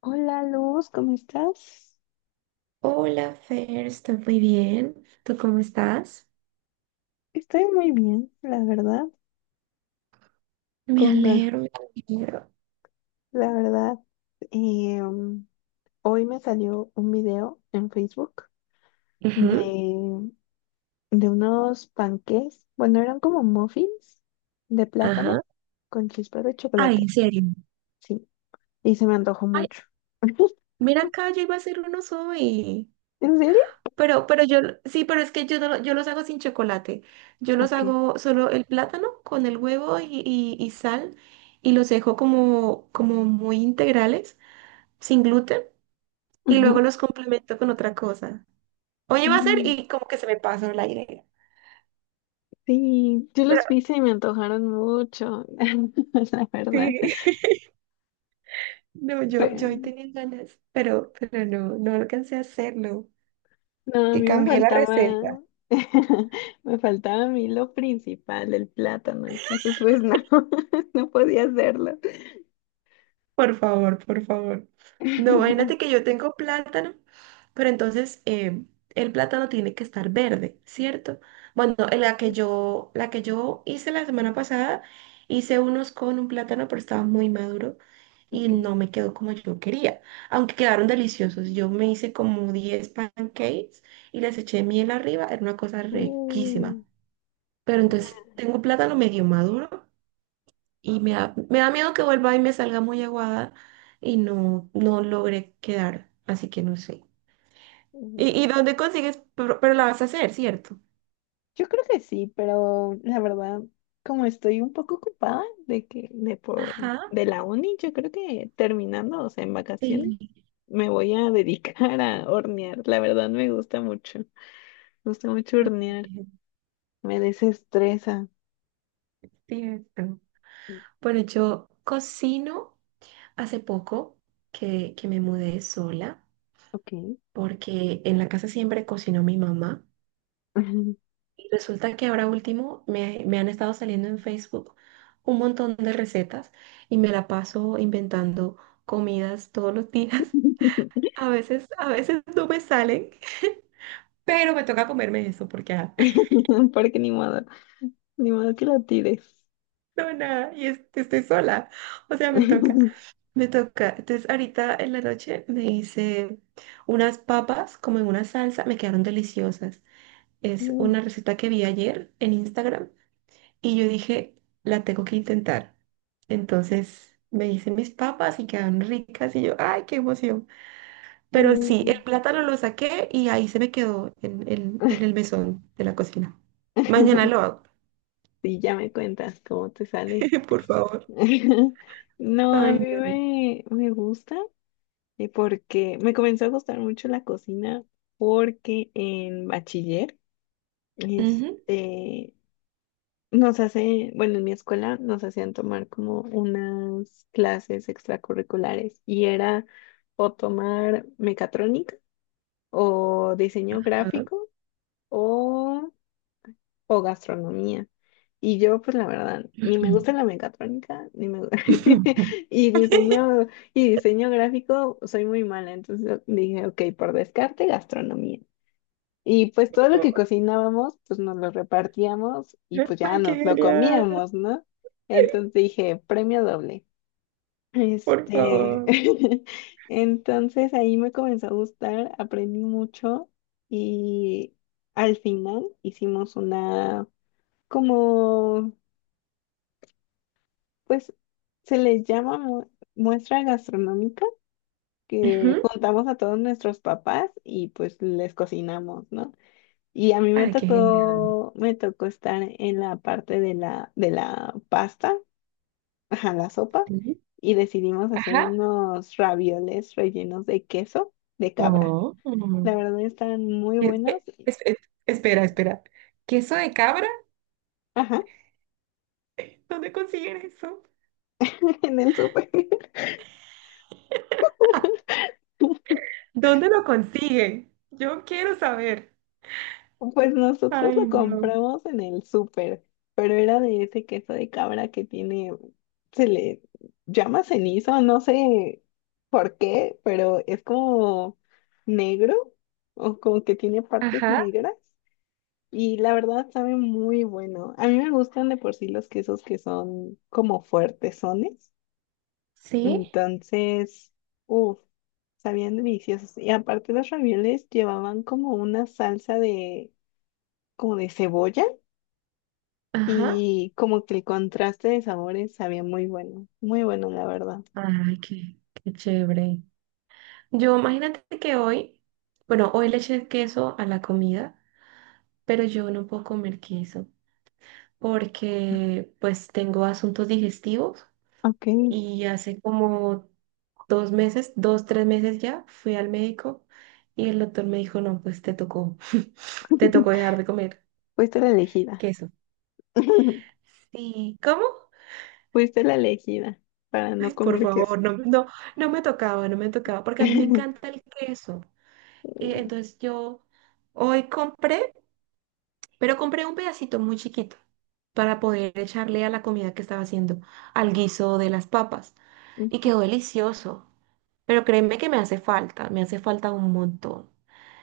Hola Luz, ¿cómo estás? Hola, Fer, estoy muy bien. ¿Tú cómo estás? Estoy muy bien, la verdad. Me Conga, alegro, me alegro. la verdad. eh, um, hoy me salió un video en Facebook Ujú, de, de unos panqués. Bueno, eran como muffins de plátano ajá. con chispas de Ay, chocolate. en serio. Sí, y se me antojó Ay, mucho. mira acá, yo iba a hacer unos hoy. ¿En serio? Pero yo, sí, pero es que yo, no, yo los hago sin chocolate. Yo los Ok. hago solo el plátano con el huevo y sal y los dejo como muy integrales, sin gluten, y luego Ujú. los complemento con otra cosa. Hoy iba a hacer Mm. y como que se me pasó la idea. Sí, yo los Pero vi y se me antojaron mucho, la verdad. sí. No, yo hoy tenía ganas, pero no alcancé a hacerlo. No, a Que mí me cambié la receta. faltaba, me faltaba a mí lo principal, el plátano, entonces pues no, no podía hacerlo. Por favor, por favor. No, imagínate que yo tengo plátano, pero entonces el plátano tiene que estar verde, ¿cierto? Bueno, en la que yo hice la semana pasada, hice unos con un plátano, pero estaba muy maduro y Ok. no me quedó como yo quería, aunque quedaron deliciosos. Yo me hice como 10 pancakes y les eché miel arriba, era una cosa riquísima. Mm, Pero entonces tengo plátano medio maduro y me da miedo que vuelva y me salga muy aguada y no logre quedar. Así que no sé. ¿Y, mm. y dónde consigues? Pero la vas a hacer, ¿cierto? Yo creo que sí, pero la verdad, como estoy un poco ocupada Ajá. de la uni, yo creo que terminando, o sea, en vacaciones, Sí, me voy a dedicar a hornear. La verdad me gusta mucho es hornear, me desestresa. cierto. Bueno, yo cocino hace poco que me mudé sola Ok. porque en la casa siempre cocinó mi mamá. Y resulta que ahora último me han estado saliendo en Facebook un montón de recetas y me la paso inventando comidas todos los días. A veces no me salen, pero me toca comerme eso porque Porque ni modo, ni modo que la tires. no nada y estoy sola. O sea, me toca, me toca. Entonces ahorita en la noche me hice unas papas como en una salsa, me quedaron deliciosas. Es una receta que vi ayer en Instagram. Y yo dije, la tengo que intentar. Entonces me hice mis papas y quedaron ricas y yo, ay, qué emoción. Pero sí, el plátano lo saqué y ahí se me quedó en el mesón de la cocina. Mañana lo hago, Sí, ya me cuentas cómo te sale. por favor. No, Ay, no. Me gusta porque me comenzó a gustar mucho la cocina porque en bachiller, Ujú. este, bueno, en mi escuela nos hacían tomar como unas clases extracurriculares y era o tomar mecatrónica o diseño Ajá. gráfico o, o gastronomía. Y yo, pues la verdad, ni me gusta la mecatrónica, ni me gusta. Y diseño, y diseño gráfico, soy muy mala. Entonces dije, ok, por descarte, gastronomía. Y pues todo lo que cocinábamos, pues nos lo repartíamos y pues ya Ay, qué nos lo genial, comíamos, ¿no? Entonces dije, premio doble. por Este, favor. entonces ahí me comenzó a gustar, aprendí mucho y al final hicimos una, como, pues se les llama mu- muestra gastronómica, que Ujú. juntamos a todos nuestros papás y pues les cocinamos, ¿no? Y a mí Ay, qué genial. Me tocó estar en la parte de de la pasta ajá, la sopa Sí. y decidimos hacer Ajá. unos ravioles rellenos de queso de cabra. Oh. La verdad están muy buenos. Espe- es, es- Espera, espera. ¿Queso de cabra? Ajá, ¿Dónde consiguen eso? en el súper. ¿Dónde lo consiguen? Yo quiero saber. Pues nosotros Ay, lo no. compramos en el súper, pero era de ese queso de cabra se le llama cenizo, no sé por qué, pero es como negro o como que tiene partes Ajá, negras. Y la verdad sabe muy bueno. A mí me gustan de por sí los quesos que son como fuertesones. sí, Entonces, uff, sabían deliciosos. Y aparte los ravioles llevaban como una salsa como de cebolla ajá. y como que el contraste de sabores sabía muy bueno. Muy bueno, la verdad. Ay, qué chévere. Yo imagínate que hoy, bueno, hoy le eché queso a la comida, pero yo no puedo comer queso porque pues tengo asuntos digestivos. Ok, Y hace como 2 meses, 2, 3 meses ya, fui al médico y el doctor me dijo, no, pues te tocó dejar de comer fuiste la elegida. queso. Sí, ¿cómo? Fuiste la elegida para no Ay, por comer queso. favor, no, no, no me tocaba, no me tocaba, porque a mí me encanta el queso. Y entonces yo hoy compré, pero compré un pedacito muy chiquito para poder echarle a la comida que estaba haciendo, al guiso de las papas. Y Mm. quedó delicioso. Pero créeme que me hace falta un montón.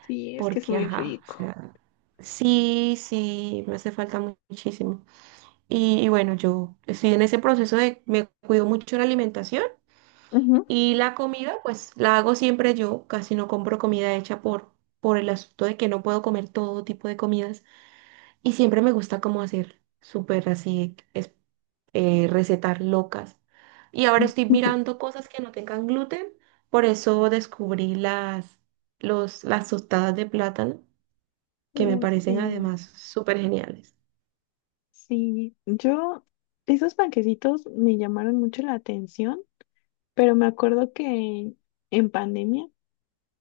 Sí, es que es Porque, muy ajá, o rico. sea, sí, sí, me hace falta muchísimo. Y bueno, yo estoy en ese proceso de, me cuido mucho la alimentación Ujú. y la comida, pues la hago siempre yo, casi no compro comida hecha por el asunto de que no puedo comer todo tipo de comidas y siempre me gusta como hacer súper así, recetar locas. Y ahora estoy mirando cosas que no tengan gluten, por eso descubrí las tostadas de plátano que me Uy, parecen sí, además súper geniales. sí. Yo, esos panquecitos me llamaron mucho la atención, pero me acuerdo que en pandemia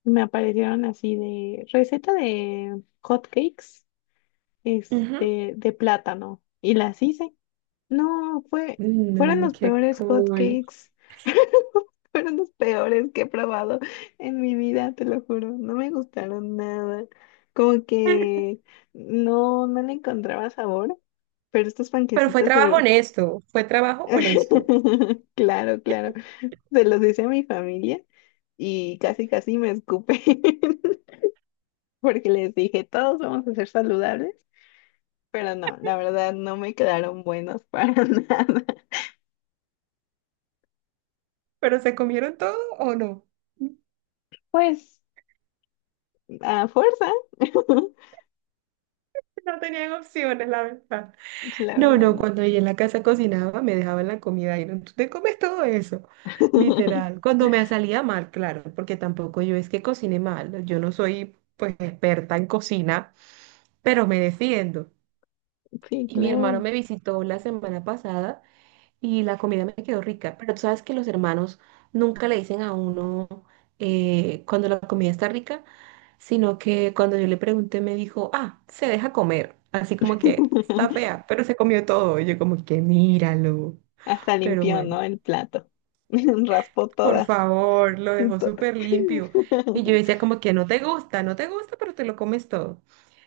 me aparecieron así de receta de hot cakes, Ujú. este, de plátano, y las hice. No, fue, fueron No, los qué peores hot cool. cakes. Fueron los peores que he probado en mi vida, te lo juro. No me gustaron nada. Como que no le encontraba sabor, pero estos Pero fue panquecitos trabajo se... honesto, fue trabajo honesto. Claro, claro. Se los hice a mi familia y casi, casi me escupé porque les dije, todos vamos a ser saludables, pero no, la verdad no me quedaron buenos para nada. ¿Pero se comieron todo o no? Pues a fuerza, No tenían opciones, la verdad. la No, verdad no, no. cuando ella en la casa cocinaba me dejaban la comida y no, tú te comes todo eso, literal. Cuando me salía mal, claro, porque tampoco yo es que cocine mal, yo no soy pues experta en cocina, pero me defiendo. Sí, Y mi hermano claro. me visitó la semana pasada y la comida me quedó rica. Pero tú sabes que los hermanos nunca le dicen a uno cuando la comida está rica, sino que cuando yo le pregunté me dijo, ah, se deja comer. Así como que está fea, pero se comió todo. Y yo como que míralo. Hasta Pero limpió, bueno. ¿no? El plato. Raspó Por todas. favor, lo dejó To- súper limpio. Y yo decía como que no te gusta, no te gusta, pero te lo comes todo.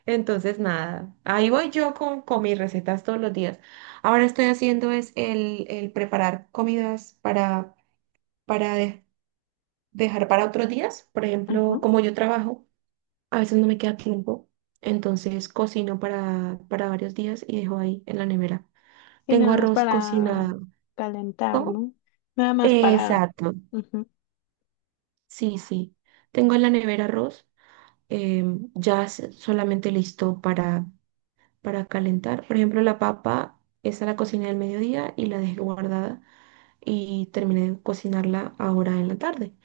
Entonces, nada, ahí voy yo con mis recetas todos los días. Ahora estoy haciendo es el preparar comidas para dejar para otros días. Por Ajá. ejemplo, como yo trabajo, a veces no me queda tiempo. Entonces, cocino para varios días y dejo ahí en la nevera. Sí, Tengo nada más arroz para cocinado. calentar, ¿Cómo? ¿no? Nada más para... Exacto. Ujú. Sí, sí. Tengo en la nevera arroz. Ya es solamente listo para calentar. Por ejemplo, la papa, esa la cociné al mediodía y la dejé guardada y terminé de cocinarla ahora en la tarde.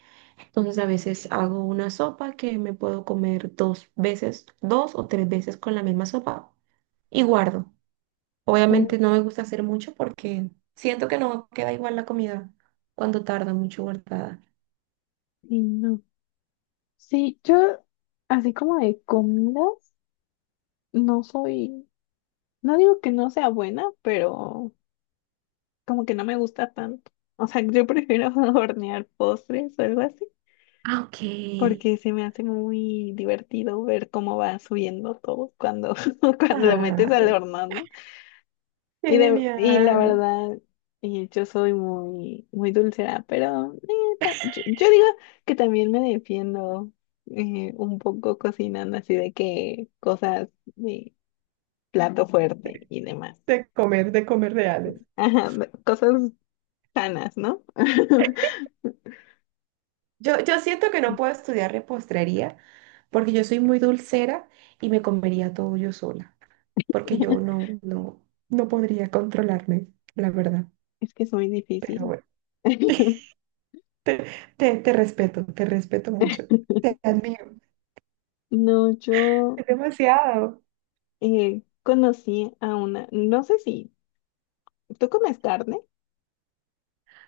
Entonces a veces hago una sopa que me puedo comer 2 veces, 2 o 3 veces con la misma sopa y guardo. Obviamente no me gusta hacer mucho porque siento que no queda igual la comida cuando tarda mucho guardada. Uy, no. Sí, yo así como de comidas, no soy... No digo que no sea buena, pero como que no me gusta tanto. O sea, yo prefiero hornear postres o algo así. Ah, ok. Porque se me hace muy divertido ver cómo va subiendo todo cuando, cuando lo Ah, metes al horno, ¿no? qué Y la genial. verdad, y yo soy muy, muy dulcera, pero yo digo que también me defiendo un poco cocinando así de que cosas de plato fuerte y demás. De comer reales. Ajá, de- cosas sanas, ¿no? Yo siento que no puedo estudiar repostería porque yo soy muy dulcera y me comería todo yo sola, porque yo no podría controlarme, la verdad. Es que es muy Pero difícil. bueno, te respeto, te respeto mucho, te admiro, No, yo... es demasiado. Conocí a una, no sé si, ¿tú comes carne?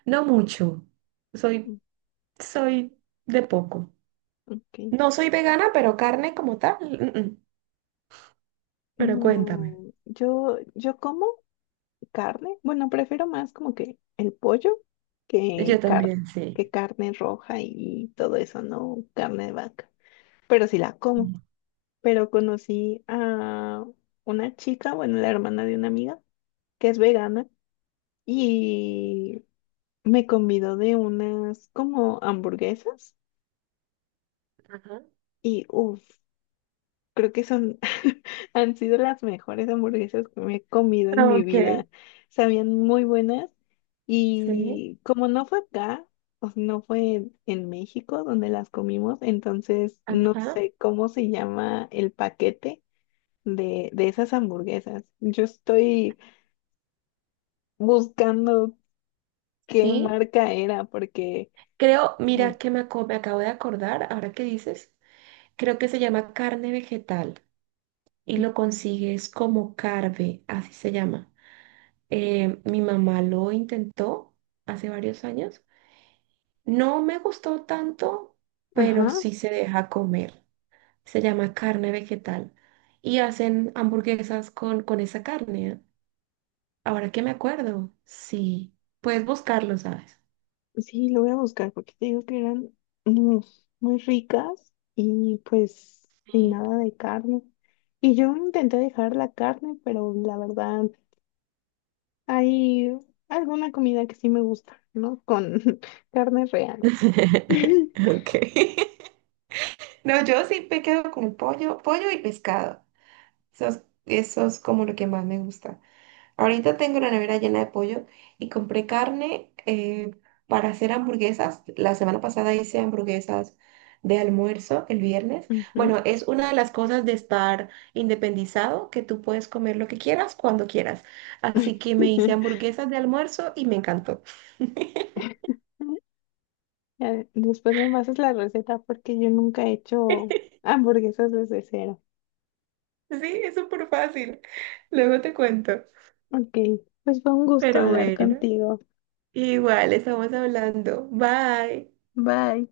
No mucho, Mm. soy, soy de poco. Ok. No soy vegana, pero carne como tal, mm, mm. Pero cuéntame. No, yo como carne. Bueno, prefiero más como que el pollo que Yo carne, también, sí. que carne roja y todo eso, no carne de vaca. Pero sí la Sí. como. Pero conocí a una chica, bueno, la hermana de una amiga, que es vegana, y me convidó de unas como hamburguesas. Ajá. Y uff, creo que son, han sido las mejores hamburguesas que me he comido en Ah, mi ok. vida. Sabían muy buenas Sí, y como no fue acá, o sea, no fue en México donde las comimos, entonces no ajá, sé cómo se llama el paquete de esas hamburguesas. Yo estoy buscando qué sí. marca era porque... Creo, mira que me acabo de acordar, ahora que dices, creo que se llama carne vegetal y lo consigues como carve, así se llama. Mi mamá lo intentó hace varios años. No me gustó tanto, pero Ajá. sí se deja comer. Se llama carne vegetal y hacen hamburguesas con esa carne. ¿Eh? Ahora que me acuerdo, sí, puedes buscarlo, ¿sabes? Sí, lo voy a buscar porque te digo que eran mm, muy ricas y pues sin Sí. nada de carne. Y yo intenté dejar la carne, pero la verdad hay alguna comida que sí me gusta, ¿no? Con carne real. Ok. No, yo sí me quedo con el pollo, pollo y pescado. Eso es como lo que más me gusta. Ahorita tengo la nevera llena de pollo y compré carne para hacer hamburguesas. La semana pasada hice hamburguesas de almuerzo el viernes. Ujú. Bueno, es una de las cosas de estar independizado, que tú puedes comer lo que quieras cuando quieras. Así que me hice hamburguesas de almuerzo y me encantó. Ya, después me pasas la receta porque yo nunca he hecho hamburguesas desde cero. Sí, es súper fácil. Luego te cuento. Ok, pues fue un gusto Pero hablar bueno. contigo. Igual, estamos hablando. Bye. Bye.